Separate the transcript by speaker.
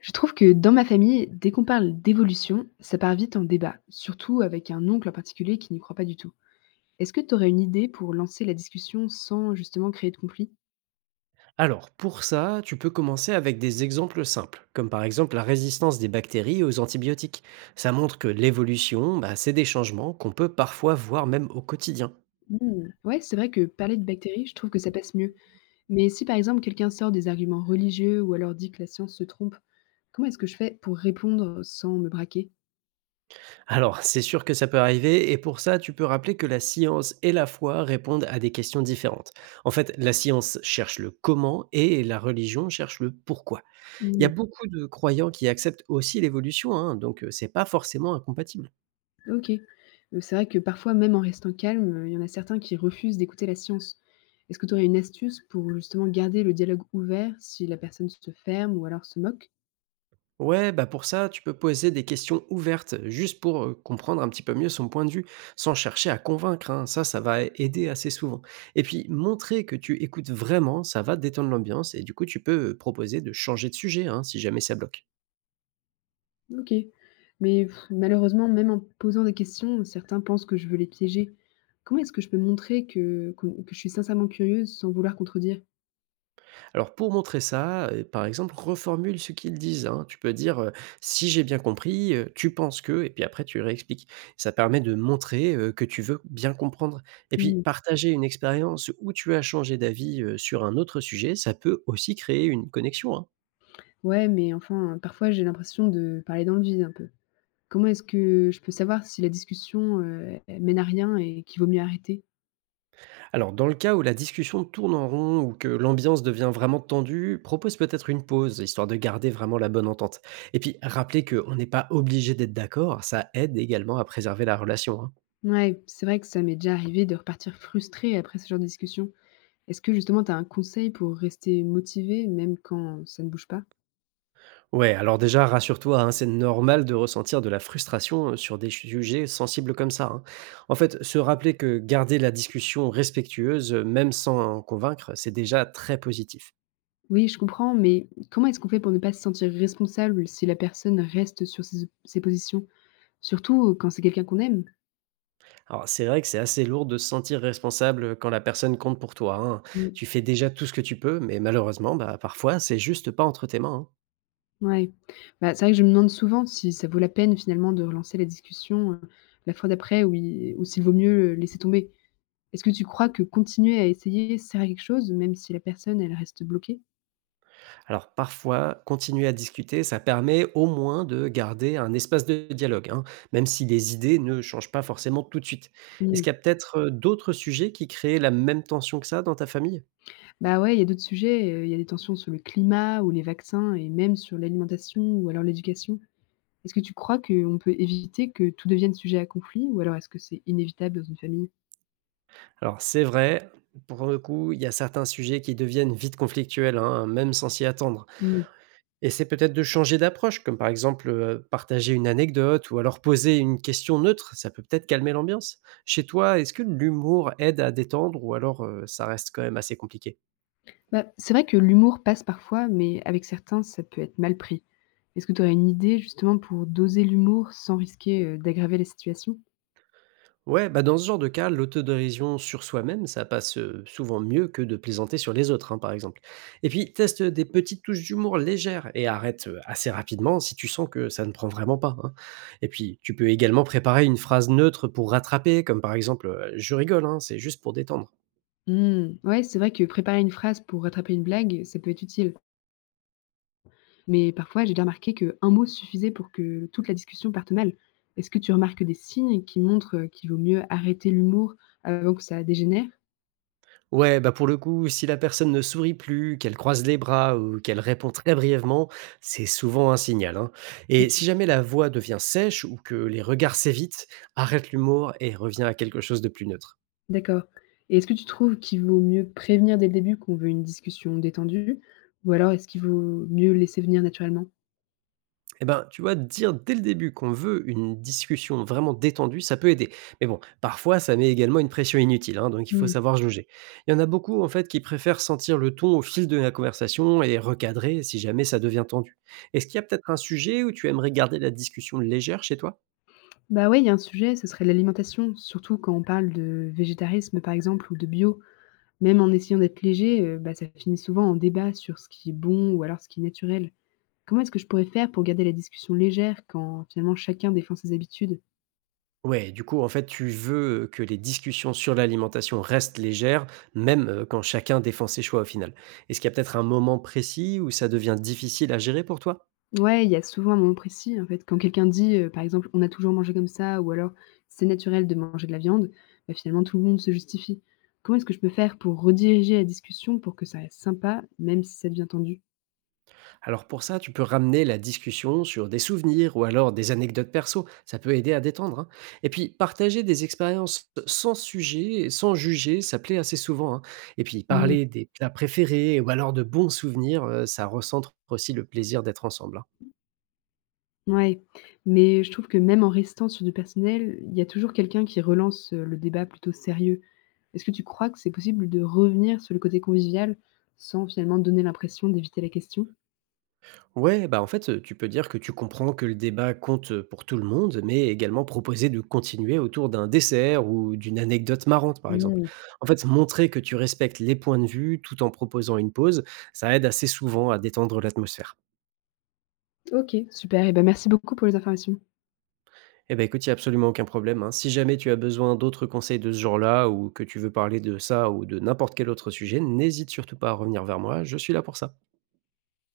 Speaker 1: Je trouve que dans ma famille, dès qu'on parle d'évolution, ça part vite en débat, surtout avec un oncle en particulier qui n'y croit pas du tout. Est-ce que tu aurais une idée pour lancer la discussion sans justement créer de conflit?
Speaker 2: Alors, pour ça, tu peux commencer avec des exemples simples, comme par exemple la résistance des bactéries aux antibiotiques. Ça montre que l'évolution, bah, c'est des changements qu'on peut parfois voir même au quotidien.
Speaker 1: Hmm. Ouais, c'est vrai que parler de bactéries, je trouve que ça passe mieux. Mais si par exemple quelqu'un sort des arguments religieux ou alors dit que la science se trompe, comment est-ce que je fais pour répondre sans me braquer?
Speaker 2: Alors, c'est sûr que ça peut arriver, et pour ça, tu peux rappeler que la science et la foi répondent à des questions différentes. En fait, la science cherche le comment et la religion cherche le pourquoi. Il y a beaucoup de croyants qui acceptent aussi l'évolution, hein, donc c'est pas forcément incompatible.
Speaker 1: OK. C'est vrai que parfois, même en restant calme, il y en a certains qui refusent d'écouter la science. Est-ce que tu aurais une astuce pour justement garder le dialogue ouvert si la personne se ferme ou alors se moque?
Speaker 2: Ouais, bah pour ça, tu peux poser des questions ouvertes, juste pour comprendre un petit peu mieux son point de vue, sans chercher à convaincre, hein. Ça va aider assez souvent. Et puis, montrer que tu écoutes vraiment, ça va détendre l'ambiance, et du coup, tu peux proposer de changer de sujet, hein, si jamais ça bloque.
Speaker 1: OK. Mais pff, malheureusement, même en posant des questions, certains pensent que je veux les piéger. Comment est-ce que je peux montrer que je suis sincèrement curieuse sans vouloir contredire?
Speaker 2: Alors pour montrer ça, par exemple, reformule ce qu'ils disent, hein. Tu peux dire, «Si j'ai bien compris, tu penses que» et puis après tu réexpliques. Ça permet de montrer, que tu veux bien comprendre et puis
Speaker 1: Mmh.
Speaker 2: partager une expérience où tu as changé d'avis, sur un autre sujet, ça peut aussi créer une connexion, hein.
Speaker 1: Ouais, mais enfin, parfois j'ai l'impression de parler dans le vide un peu. Comment est-ce que je peux savoir si la discussion, elle mène à rien et qu'il vaut mieux arrêter?
Speaker 2: Alors dans le cas où la discussion tourne en rond ou que l'ambiance devient vraiment tendue, propose peut-être une pause, histoire de garder vraiment la bonne entente et puis rappeler qu'on n'est pas obligé d'être d'accord, ça aide également à préserver la relation, hein.
Speaker 1: Ouais, c'est vrai que ça m'est déjà arrivé de repartir frustrée après ce genre de discussion. Est-ce que justement tu as un conseil pour rester motivée même quand ça ne bouge pas?
Speaker 2: Ouais, alors déjà, rassure-toi, hein, c'est normal de ressentir de la frustration sur des sujets sensibles comme ça, hein. En fait, se rappeler que garder la discussion respectueuse, même sans en convaincre, c'est déjà très positif.
Speaker 1: Oui, je comprends, mais comment est-ce qu'on fait pour ne pas se sentir responsable si la personne reste sur ses, ses positions, surtout quand c'est quelqu'un qu'on aime?
Speaker 2: Alors, c'est vrai que c'est assez lourd de se sentir responsable quand la personne compte pour toi, hein. Tu
Speaker 1: Mm.
Speaker 2: fais déjà tout ce que tu peux, mais malheureusement, bah, parfois, c'est juste pas entre tes mains, hein.
Speaker 1: Ouais. Bah, c'est vrai que je me demande souvent si ça vaut la peine finalement de relancer la discussion la fois d'après ou s'il vaut mieux laisser tomber. Est-ce que tu crois que continuer à essayer sert à quelque chose, même si la personne elle reste bloquée?
Speaker 2: Alors parfois, continuer à discuter, ça permet au moins de garder un espace de dialogue, hein, même si les idées ne changent pas forcément tout de suite. Est-ce qu'il y a peut-être d'autres sujets qui créent la même tension que ça dans ta famille?
Speaker 1: Bah, ouais, il y a d'autres sujets, il y a des tensions sur le climat ou les vaccins et même sur l'alimentation ou alors l'éducation. Est-ce que tu crois qu'on peut éviter que tout devienne sujet à conflit ou alors est-ce que c'est inévitable dans une famille?
Speaker 2: Alors c'est vrai, pour le coup, il y a certains sujets qui deviennent vite conflictuels, hein, même sans s'y attendre.
Speaker 1: Mmh.
Speaker 2: Et c'est peut-être de changer d'approche, comme par exemple partager une anecdote ou alors poser une question neutre, ça peut peut-être calmer l'ambiance. Chez toi, est-ce que l'humour aide à détendre ou alors ça reste quand même assez compliqué?
Speaker 1: Bah, c'est vrai que l'humour passe parfois, mais avec certains, ça peut être mal pris. Est-ce que tu aurais une idée justement pour doser l'humour sans risquer, d'aggraver la situation?
Speaker 2: Ouais, bah dans ce genre de cas, l'autodérision sur soi-même, ça passe souvent mieux que de plaisanter sur les autres, hein, par exemple. Et puis, teste des petites touches d'humour légères et arrête assez rapidement si tu sens que ça ne prend vraiment pas, hein. Et puis, tu peux également préparer une phrase neutre pour rattraper, comme par exemple je rigole, hein, c'est juste pour détendre.
Speaker 1: Mmh, ouais, c'est vrai que préparer une phrase pour rattraper une blague, ça peut être utile. Mais parfois, j'ai déjà remarqué qu'un mot suffisait pour que toute la discussion parte mal. Est-ce que tu remarques des signes qui montrent, qu'il vaut mieux arrêter l'humour avant que ça dégénère?
Speaker 2: Ouais, bah pour le coup, si la personne ne sourit plus, qu'elle croise les bras ou qu'elle répond très brièvement, c'est souvent un signal, hein. Et
Speaker 1: OK,
Speaker 2: si jamais la voix devient sèche ou que les regards s'évitent, arrête l'humour et reviens à quelque chose de plus neutre.
Speaker 1: d'accord. Et est-ce que tu trouves qu'il vaut mieux prévenir dès le début qu'on veut une discussion détendue ou alors est-ce qu'il vaut mieux laisser venir naturellement?
Speaker 2: Eh ben, tu vois, dire dès le début qu'on veut une discussion vraiment détendue, ça peut aider. Mais bon, parfois, ça met également une pression inutile, hein, donc il faut
Speaker 1: Mmh.
Speaker 2: savoir jauger. Il y en a beaucoup, en fait, qui préfèrent sentir le ton au fil de la conversation et recadrer si jamais ça devient tendu. Est-ce qu'il y a peut-être un sujet où tu aimerais garder la discussion légère chez toi?
Speaker 1: Bah, ouais, il y a un sujet, ce serait l'alimentation, surtout quand on parle de végétarisme, par exemple, ou de bio. Même en essayant d'être léger, bah, ça finit souvent en débat sur ce qui est bon ou alors ce qui est naturel. Comment est-ce que je pourrais faire pour garder la discussion légère quand finalement chacun défend ses habitudes?
Speaker 2: Ouais, du coup, en fait, tu veux que les discussions sur l'alimentation restent légères, même, quand chacun défend ses choix au final. Est-ce qu'il y a peut-être un moment précis où ça devient difficile à gérer pour toi?
Speaker 1: Ouais, il y a souvent un moment précis en fait, quand quelqu'un dit, par exemple: «On a toujours mangé comme ça» ou alors: «C'est naturel de manger de la viande», bah, finalement tout le monde se justifie. Comment est-ce que je peux faire pour rediriger la discussion pour que ça reste sympa, même si ça devient tendu?
Speaker 2: Alors pour ça, tu peux ramener la discussion sur des souvenirs ou alors des anecdotes perso, ça peut aider à détendre, hein. Et puis partager des expériences sans sujet et sans juger, ça plaît assez souvent, hein. Et puis Mmh.
Speaker 1: Mmh.
Speaker 2: Parler des plats préférés ou alors de bons souvenirs, ça recentre aussi le plaisir d'être ensemble, hein.
Speaker 1: Ouais, mais je trouve que même en restant sur du personnel, il y a toujours quelqu'un qui relance, le débat plutôt sérieux. Est-ce que tu crois que c'est possible de revenir sur le côté convivial sans finalement donner l'impression d'éviter la question?
Speaker 2: Ouais, bah, en fait, tu peux dire que tu comprends que le débat compte, pour tout le monde, mais également proposer de continuer autour d'un dessert ou d'une anecdote marrante, par exemple.
Speaker 1: Mmh.
Speaker 2: En fait, montrer que tu respectes les points de vue tout en proposant une pause, ça aide assez souvent à détendre l'atmosphère.
Speaker 1: OK, super et ben merci beaucoup pour les informations.
Speaker 2: Eh ben, écoute, il y a absolument aucun problème, hein. Si jamais tu as besoin d'autres conseils de ce genre-là ou que tu veux parler de ça ou de n'importe quel autre sujet, n'hésite surtout pas à revenir vers moi, je suis là pour ça.